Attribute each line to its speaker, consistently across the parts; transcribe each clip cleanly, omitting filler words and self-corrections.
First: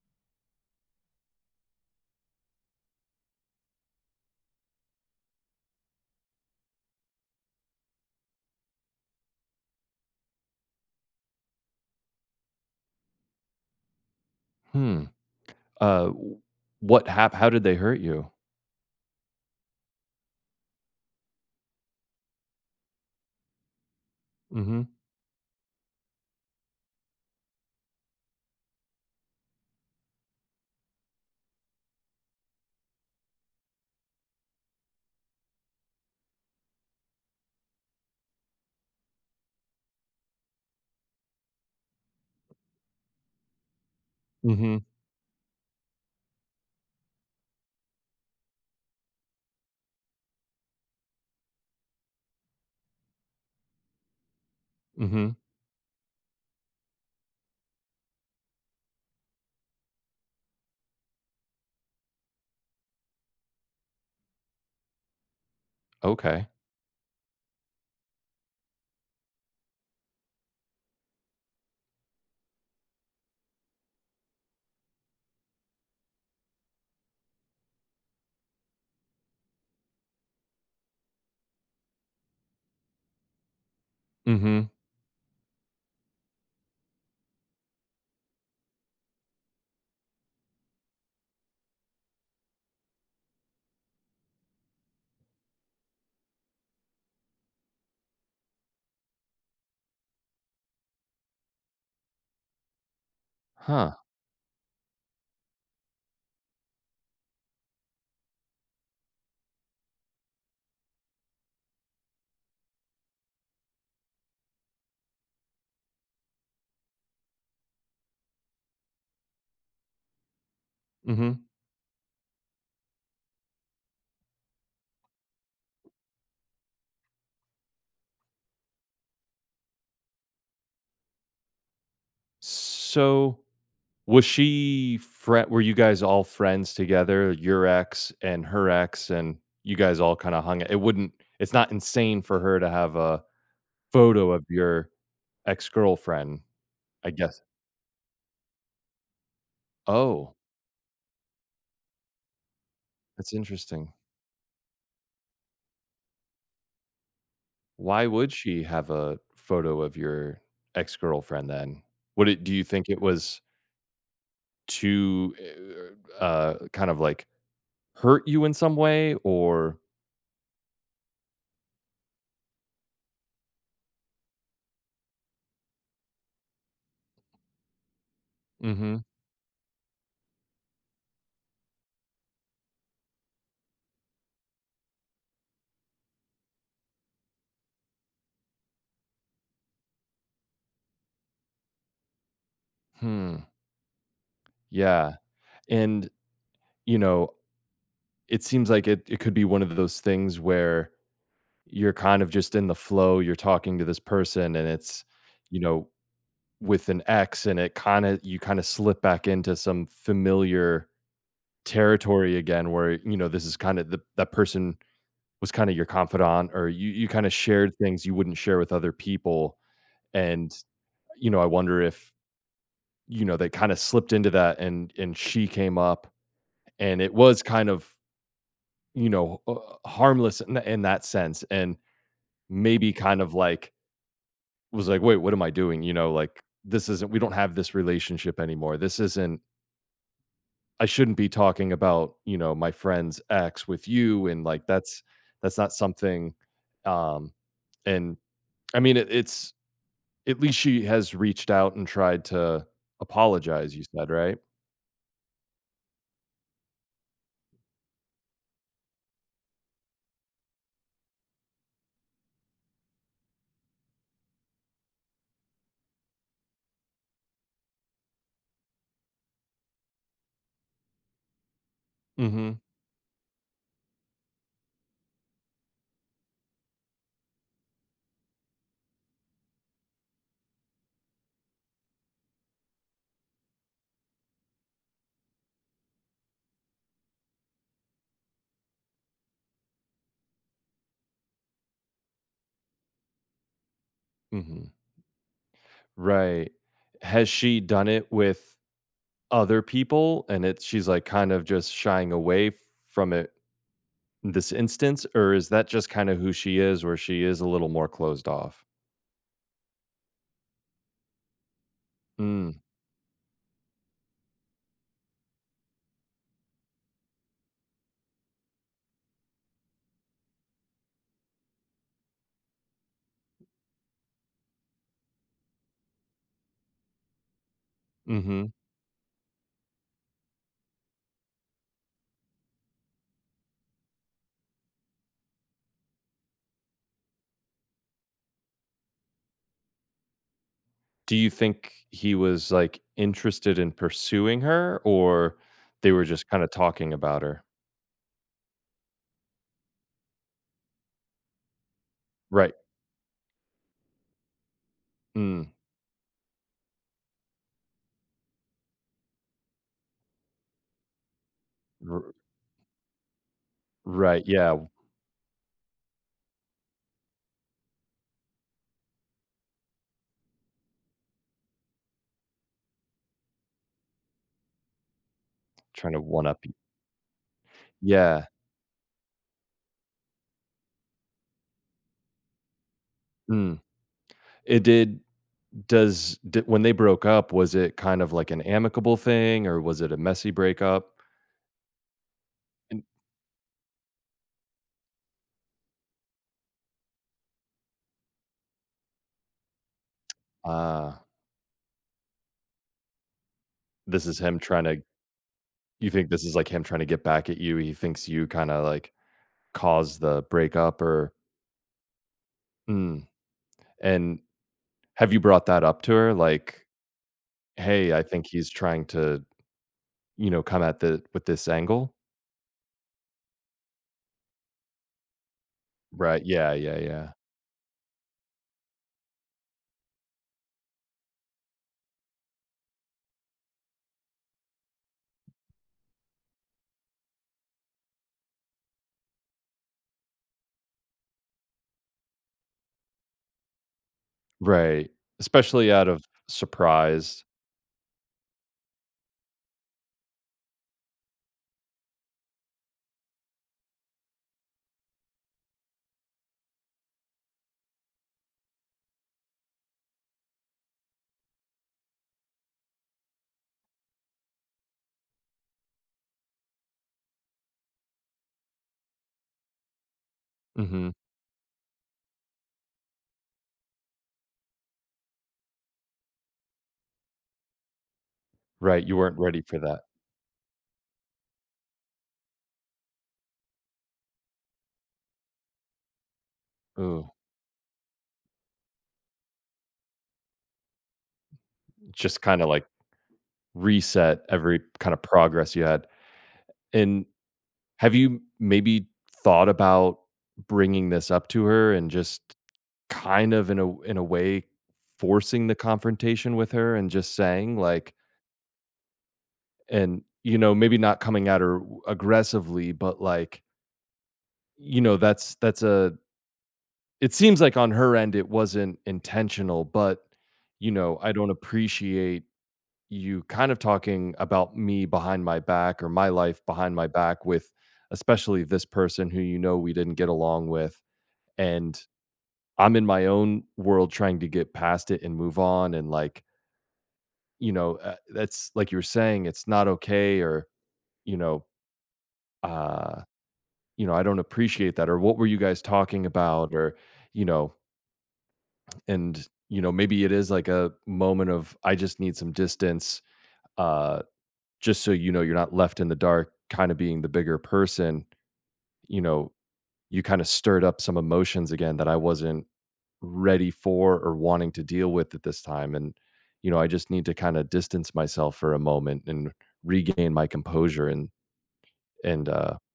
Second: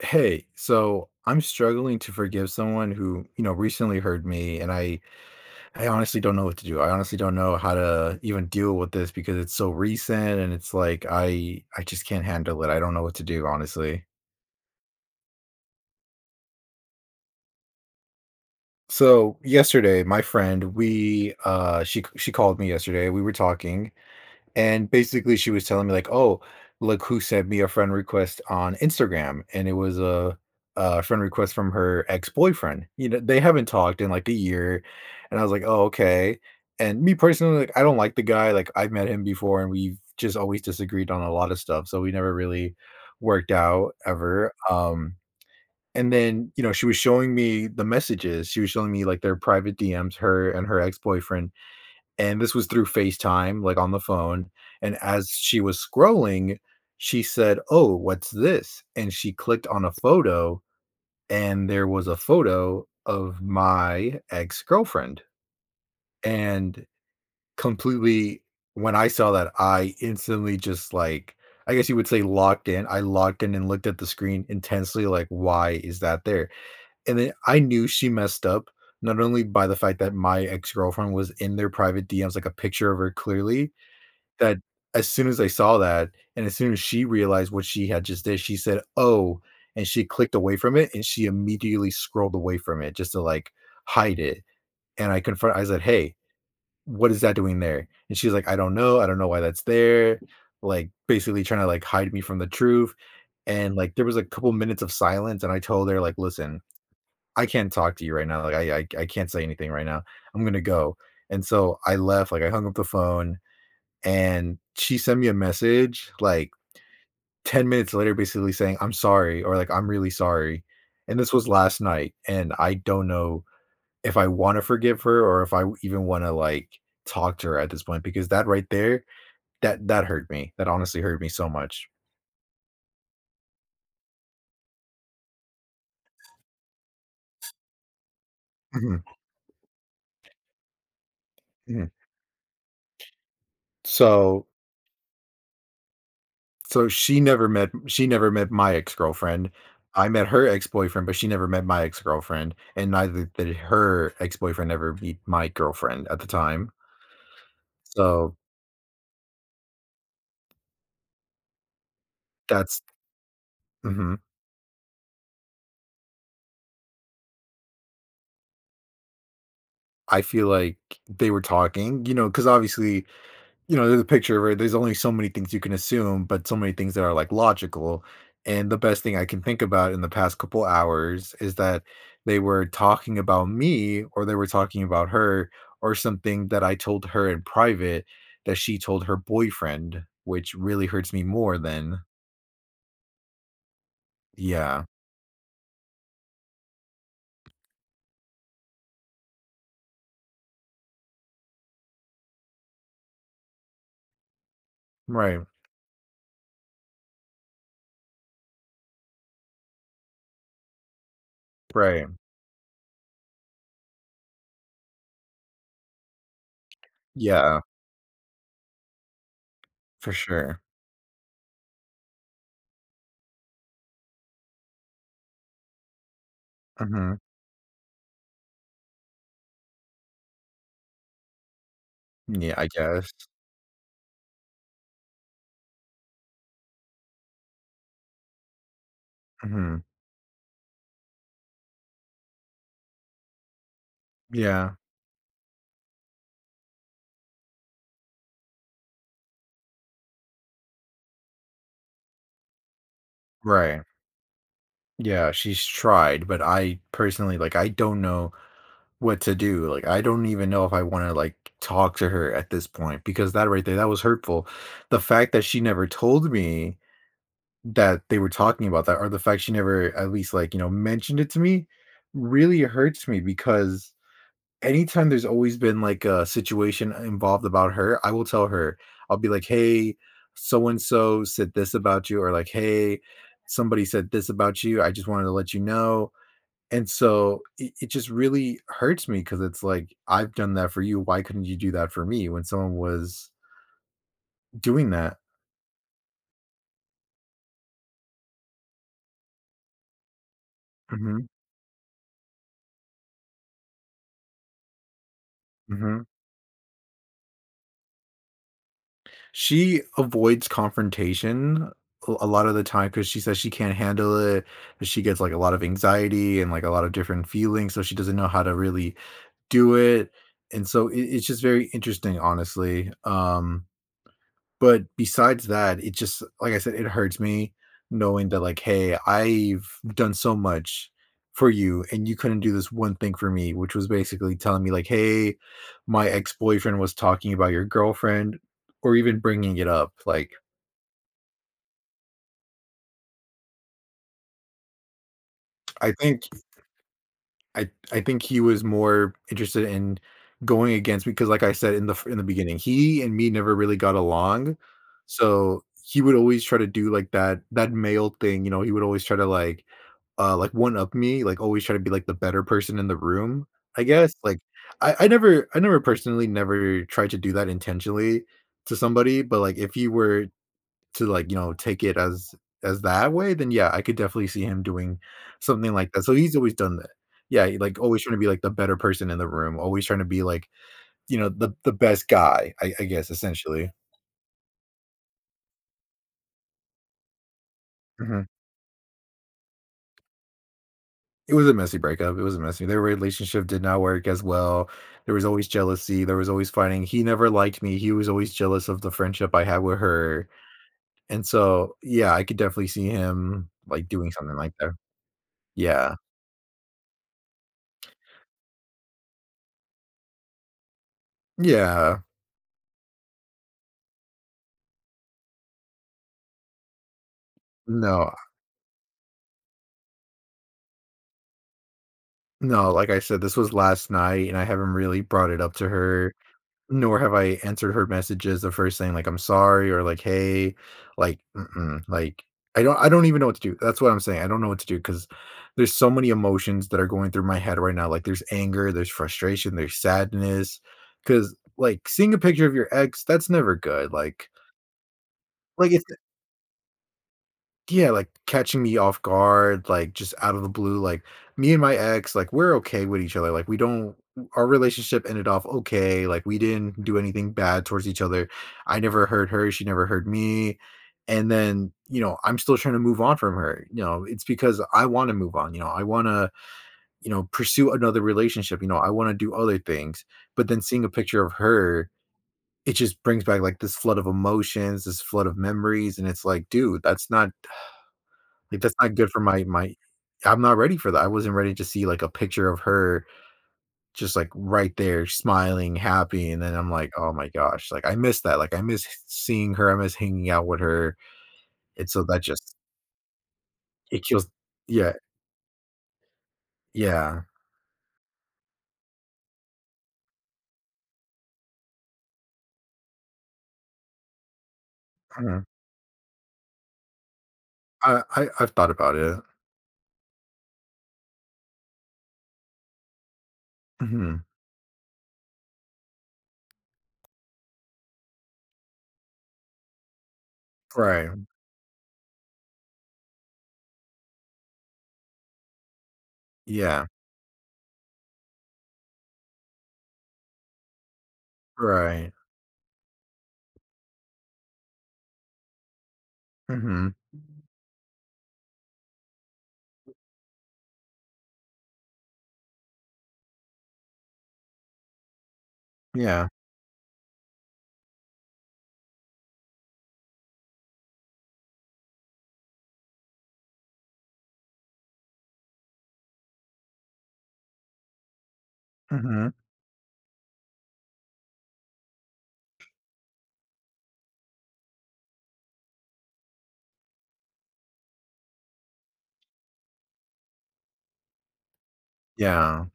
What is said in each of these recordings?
Speaker 1: Hey, so I'm struggling to forgive someone who, you know, recently hurt me, and I honestly don't know what to do. I honestly don't know how to even deal with this because it's so recent, and it's like I just can't handle it. I don't know what to do, honestly.
Speaker 2: Hmm. Uh, what hap how did they hurt you?
Speaker 1: So yesterday my friend, we she called me yesterday, we were talking.
Speaker 2: Mhm.
Speaker 1: And basically she was telling me like, "Oh, look who sent me a friend request on Instagram." And it was a friend request from her ex-boyfriend. You know, they haven't talked in like a year. And I was like, "Oh, okay." And me personally, like I don't like the guy. Like I've met him before, and we've just always disagreed on a lot of stuff. So we never really worked out ever.
Speaker 2: Mhm.
Speaker 1: And then, you know, she was showing me the messages. She was showing me like their private DMs, her and her ex-boyfriend, and this was through FaceTime, like, on the phone, and as
Speaker 2: Mhm.
Speaker 1: she was scrolling, she said, "Oh, what's this?" And she clicked on a photo, and there was a photo of my ex-girlfriend,
Speaker 2: Okay.
Speaker 1: and completely when I saw that, I instantly just, like, I guess you would say locked in. I locked in and looked at the screen intensely, like, "Why is that there?" And then I knew she messed up, not only by the fact that my ex-girlfriend was in their private DMs, like, a picture of her clearly, that
Speaker 2: Mhm.
Speaker 1: as soon as I saw that, and as soon as she realized what she had just did, she said, "Oh," and she clicked away from it, and she immediately scrolled away from it just to, like, hide it, and I said, "Hey, what is that doing there?" And she's like, I don't know why that's there," like, basically trying to, like, hide me from the truth, and, like,
Speaker 2: Huh.
Speaker 1: there was a couple minutes of silence, and I told her, like, "Listen, I can't talk to you right now, like, I can't say anything right now. I'm gonna go," and so I left, like, I hung up the phone, and she sent me a message like 10 minutes later basically saying I'm sorry, or like, "I'm really sorry." And this
Speaker 2: Mhm.
Speaker 1: was last night, and I don't know if I want to forgive her, or if I even want to, like, talk to her at this point, because that right there, that hurt me, that honestly hurt me so much.
Speaker 2: So, was she friend? Were you guys all friends together, your ex and her
Speaker 1: Mhm,
Speaker 2: ex, and you guys all kinda hung it's not
Speaker 1: mhm.
Speaker 2: insane for her to have a photo of
Speaker 1: so
Speaker 2: your ex-girlfriend,
Speaker 1: so
Speaker 2: I
Speaker 1: she
Speaker 2: guess.
Speaker 1: never met, she never met my ex-girlfriend. I met
Speaker 2: Oh,
Speaker 1: her ex-boyfriend, but she never met my ex-girlfriend, and neither
Speaker 2: that's
Speaker 1: did
Speaker 2: interesting.
Speaker 1: her ex-boyfriend ever meet my girlfriend at the time.
Speaker 2: Why would
Speaker 1: So
Speaker 2: she have a photo of your ex-girlfriend then? Would it do you
Speaker 1: that's
Speaker 2: think it was
Speaker 1: mhm.
Speaker 2: to, kind of, like, hurt you in some way or
Speaker 1: I feel like they were talking, you know, because obviously, you know, there's a picture where there's only so many things you can assume, but so many things that are, like, logical, and the
Speaker 2: mhm,
Speaker 1: best thing I can think about in the past couple hours is that they were talking about me, or they were talking about her, or something that I told her in private that she told her boyfriend, which really hurts me more than.
Speaker 2: hmm,
Speaker 1: Yeah.
Speaker 2: yeah, and, you know, it seems like it could be one of those things where you're kind of just in the flow, you're talking to this person, and it's,
Speaker 1: Right,
Speaker 2: you know, with an ex, and it kinda you kinda slip back into some familiar
Speaker 1: right.
Speaker 2: territory again where, you know, this is kinda the that person was kinda your confidant, or you kinda
Speaker 1: Yeah,
Speaker 2: shared things you wouldn't share with other people,
Speaker 1: for sure.
Speaker 2: and you know, I wonder if, you know, they kind of slipped into that and she came up and it
Speaker 1: Mhm.
Speaker 2: was kind of, you know, harmless in that sense and
Speaker 1: Yeah, I
Speaker 2: maybe
Speaker 1: guess.
Speaker 2: kind of like was like, "Wait, what am I doing?" You know, like this isn't we don't have this relationship anymore. This isn't
Speaker 1: Mhm.
Speaker 2: I shouldn't be talking about, you know, my friend's ex with you and like
Speaker 1: Yeah.
Speaker 2: that's not something, um and I mean it's at least she has reached out and tried to apologize,
Speaker 1: Right.
Speaker 2: you said, right?
Speaker 1: Yeah, she's tried, but I personally, like, I don't know what to do. Like, I don't even know if I want to, like, talk to her at this point, because that right there, that was hurtful. The fact that she never told me that they were talking about that, or the fact she never at least, like, you know, mentioned it to me
Speaker 2: Mhm.
Speaker 1: really hurts me, because anytime there's always been like a situation involved about her, I will tell her. I'll be like, "Hey, so and so said this about you," or like, "Hey, somebody said this about you. I just wanted to let you know." And so it just really hurts me, because it's like, I've done that for you. Why couldn't you do that for me when someone was
Speaker 2: Mhm.
Speaker 1: doing that?
Speaker 2: Right. Has she done it with other people and it's she's, like,
Speaker 1: Hmm.
Speaker 2: kind of just shying away from it in this instance, or is that just
Speaker 1: Hmm.
Speaker 2: kinda who she is where she is a little more closed off?
Speaker 1: She avoids confrontation a lot
Speaker 2: Mm,
Speaker 1: of the time because she says she can't handle it, she gets, like, a lot of anxiety and, like, a lot of different feelings, so she doesn't know how to really do it, and so it's just very interesting, honestly, but besides that, it just, like I said, it hurts me knowing that,
Speaker 2: mhm.
Speaker 1: like, "Hey, I've done so much for you, and you couldn't do this one thing for me," which was basically telling me like, "Hey, my ex-boyfriend was talking about your girlfriend," or even bringing it up. Like,
Speaker 2: Do you think he was, like, interested in pursuing her or
Speaker 1: I
Speaker 2: they were
Speaker 1: think
Speaker 2: just kinda talking about her?
Speaker 1: I think he was more interested in going against me, because, like I said in the f in the
Speaker 2: Right.
Speaker 1: beginning, he and me never really got along.
Speaker 2: Mm.
Speaker 1: So he would always try to do like that male thing, you know, he would always try to like, one-up me, like, always try to be,
Speaker 2: R
Speaker 1: like, the better person in the room, I guess,
Speaker 2: right,
Speaker 1: like,
Speaker 2: yeah,
Speaker 1: I never, I never personally never tried to do that intentionally to somebody, but, like, if you were to, like, you know, take it as that way, then, yeah, I could definitely see him doing something like
Speaker 2: trying to
Speaker 1: that, so
Speaker 2: one
Speaker 1: he's
Speaker 2: up you.
Speaker 1: always done that. Yeah, he, like, always trying to be,
Speaker 2: Yeah.
Speaker 1: like, the better person in the room, always trying to be, like, you know, the best guy, I guess,
Speaker 2: Mm.
Speaker 1: essentially.
Speaker 2: It did Does d when they broke up, was it kind of
Speaker 1: Mhm.
Speaker 2: like an amicable thing, or was it a messy breakup?
Speaker 1: It was a messy breakup, it was a messy their
Speaker 2: And
Speaker 1: relationship did not work as well, there was always jealousy, there was always fighting, he never liked me, he was always jealous of the friendship I had with her,
Speaker 2: ah,
Speaker 1: and so, yeah, I could definitely see him, like,
Speaker 2: this
Speaker 1: doing
Speaker 2: is
Speaker 1: something
Speaker 2: him
Speaker 1: like
Speaker 2: trying
Speaker 1: that.
Speaker 2: to you
Speaker 1: Yeah.
Speaker 2: think this is, like, him trying to get back at you? He thinks you kinda, like, caused the breakup or
Speaker 1: Yeah.
Speaker 2: mm, and have you brought that up to her? Like, "Hey, I
Speaker 1: No,
Speaker 2: think he's trying to, you know, come at the with this angle."
Speaker 1: no, like I said, this was last night, and I haven't really brought it up to her.
Speaker 2: Right, yeah, yeah,
Speaker 1: Nor
Speaker 2: yeah.
Speaker 1: have I answered her messages, the first thing, like, "I'm sorry," or like, "Hey," like, mm-mm, like, I don't even know what to do. That's what I'm saying. I don't know what to do because there's so many emotions that are going through my head right now. Like, there's anger, there's frustration, there's sadness. Because, like, seeing a picture of your ex, that's never good.
Speaker 2: Right,
Speaker 1: Like,
Speaker 2: especially
Speaker 1: it's
Speaker 2: out of surprise.
Speaker 1: yeah, like, catching me off guard, like, just out of the blue, like, me and my ex, like, we're okay with each other, like, we don't our relationship ended off okay, like, we didn't do anything bad towards each other. I never hurt her, she never hurt me, and then, you know, I'm still trying to move on from her, you know, it's because I wanna move on, you know, I wanna, you know, pursue another relationship, you know, I wanna do other things, but then seeing a
Speaker 2: Mhm.
Speaker 1: picture of her, it just brings back, like, this flood of emotions, this flood of memories, and it's like, "Dude, that's not, like, that's
Speaker 2: Right,
Speaker 1: not
Speaker 2: you
Speaker 1: good
Speaker 2: weren't
Speaker 1: for
Speaker 2: ready
Speaker 1: my
Speaker 2: for that.
Speaker 1: I'm not ready for that. I wasn't ready to see, like, a picture of her just, like, right there smiling, happy, and then I'm like,
Speaker 2: Ooh,
Speaker 1: "Oh my gosh," like, I miss that, like, I miss seeing her, I miss hanging out with her, and so that
Speaker 2: just kinda,
Speaker 1: just
Speaker 2: like,
Speaker 1: it
Speaker 2: reset
Speaker 1: kills.
Speaker 2: every
Speaker 1: Yeah,
Speaker 2: kind of progress you had. And
Speaker 1: yeah,
Speaker 2: have you maybe thought about bringing this up to her and just kind of in a way
Speaker 1: mhm.
Speaker 2: forcing the confrontation with her and just saying like,
Speaker 1: I've thought about it.
Speaker 2: and you know maybe not coming at her aggressively, but like,
Speaker 1: Mhm.
Speaker 2: you know that's a, it seems like on her end it wasn't intentional, but you know
Speaker 1: Right.
Speaker 2: I don't appreciate you kind of talking about me behind my back, or my life behind
Speaker 1: Yeah.
Speaker 2: my back, with especially this person who you know we didn't get along with, and
Speaker 1: Right.
Speaker 2: I'm in my own world trying to get past it and move on, and like,
Speaker 1: Mhm.
Speaker 2: you know, that's like you were saying, it's not okay, or you know, uh you know I don't appreciate that, or what were you guys talking
Speaker 1: Yeah.
Speaker 2: about, or you know, and you know maybe it is like a moment of I just need some distance, uh just so you know, you're not left in the dark, kind of being the bigger person, you know,
Speaker 1: Mhm.
Speaker 2: you kind of stirred up some emotions again that I wasn't ready for or wanting to deal with at this time, and you know I just need to kind of distance myself for a moment and regain my composure, and.
Speaker 1: Yeah.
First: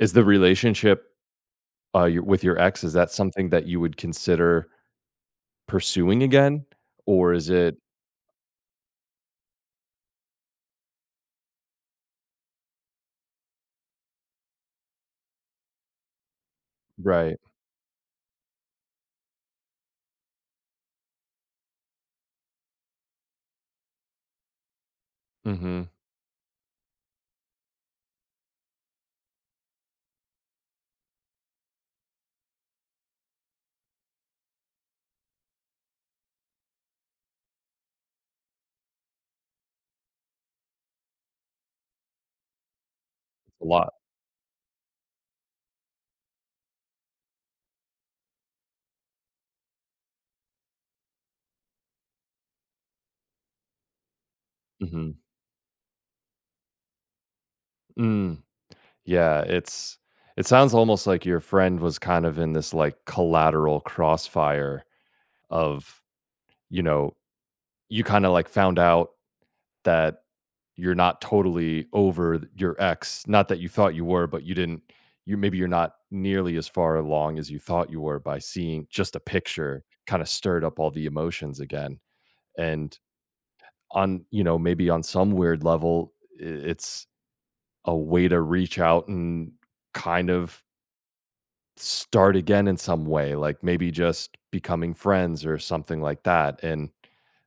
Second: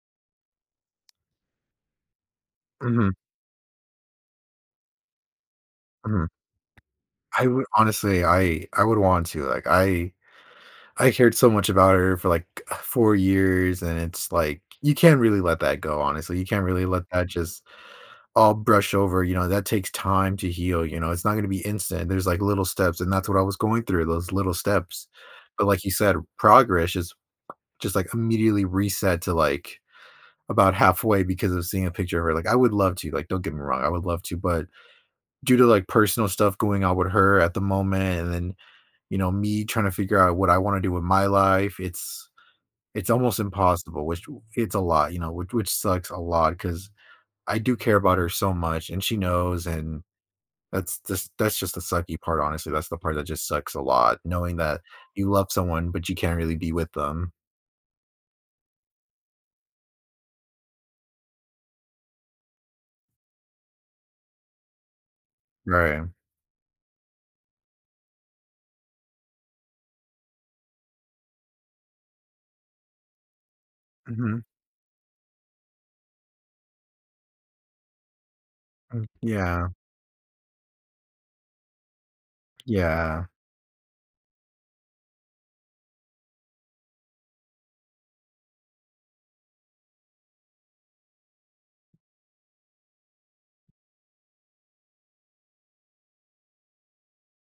Speaker 2: Is the relationship, with your ex, is
Speaker 1: Mhm,
Speaker 2: that something that you would consider pursuing
Speaker 1: mhm.
Speaker 2: again or is it
Speaker 1: I would want to, like, I cared so much about her for like 4 years, and it's like, you can't really let that go, honestly. You can't really let that
Speaker 2: right
Speaker 1: just all brush over, you know, that takes time to heal, you know, it's not gonna be instant. There's like little steps, and that's what I was going through, those little steps. But like
Speaker 2: mhm
Speaker 1: you said, progress is just like immediately reset to like about halfway because of seeing a picture of her. Like, I would love to, like, don't get me wrong, I would love to, but due to like personal stuff going on with her at the moment, and then, you know, me trying to figure out what I wanna do with my life, it's almost
Speaker 2: a lot
Speaker 1: impossible, which it's a lot, you know, which sucks a lot because I do care about her so much, and she knows, and that's just the sucky part, honestly, that's the part that just sucks a lot, knowing that
Speaker 2: mhm
Speaker 1: you love someone, but you can't really be with them.
Speaker 2: mm. Yeah, it sounds almost like your friend was kind of in this like collateral crossfire of,
Speaker 1: Right.
Speaker 2: you know, you kind of like found out that you're not totally over your ex. Not that you thought you were,
Speaker 1: Mhm.
Speaker 2: but you maybe you're not nearly as far along as you thought you were by seeing just a
Speaker 1: Yeah.
Speaker 2: picture kind of stirred up all the emotions again. And
Speaker 1: Yeah.
Speaker 2: on, you know, maybe on some weird level, it's a way to reach out and kind of start again in some way, like maybe just becoming friends or something like that, and,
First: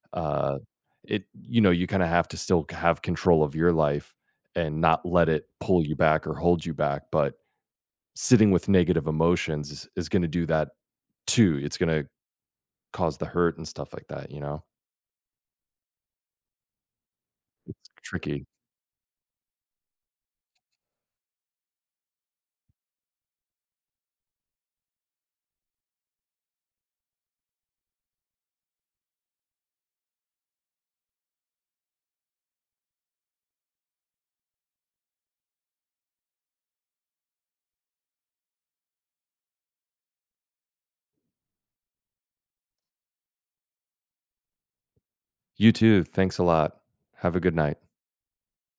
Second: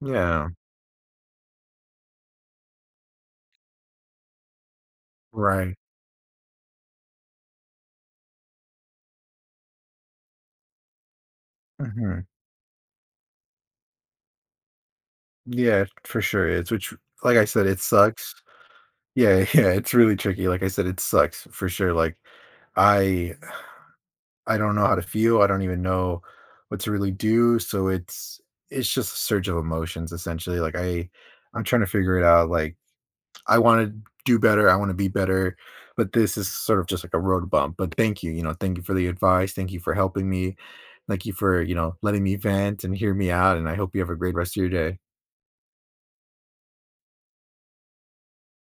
Speaker 1: Yeah.
Speaker 2: uh, it, you know, you kinda have to still c have control of your life and not let it
Speaker 1: Right.
Speaker 2: pull you back or hold you back, but sitting with negative emotions is gonna do that too, it's gonna
Speaker 1: Mhm.
Speaker 2: cause the hurt and stuff like that, you know?
Speaker 1: Yeah, for sure it's which like I said, it
Speaker 2: It's
Speaker 1: sucks.
Speaker 2: tricky.
Speaker 1: Yeah, yeah, it's really tricky, like I said, it sucks for sure, like, I I don't know how to feel, I don't even know what to really do, so it's just a surge of emotions, essentially, like, I I'm trying to figure it out, like, I wanna do better, I wanna be better, but this is sort of just like a road bump, but thank you, you know, thank you for the advice, thank you for helping me, thank you for, you know, letting me vent and hear me out, and I hope you have a great rest of your day.
Speaker 2: You too, thanks a lot. Have a good night.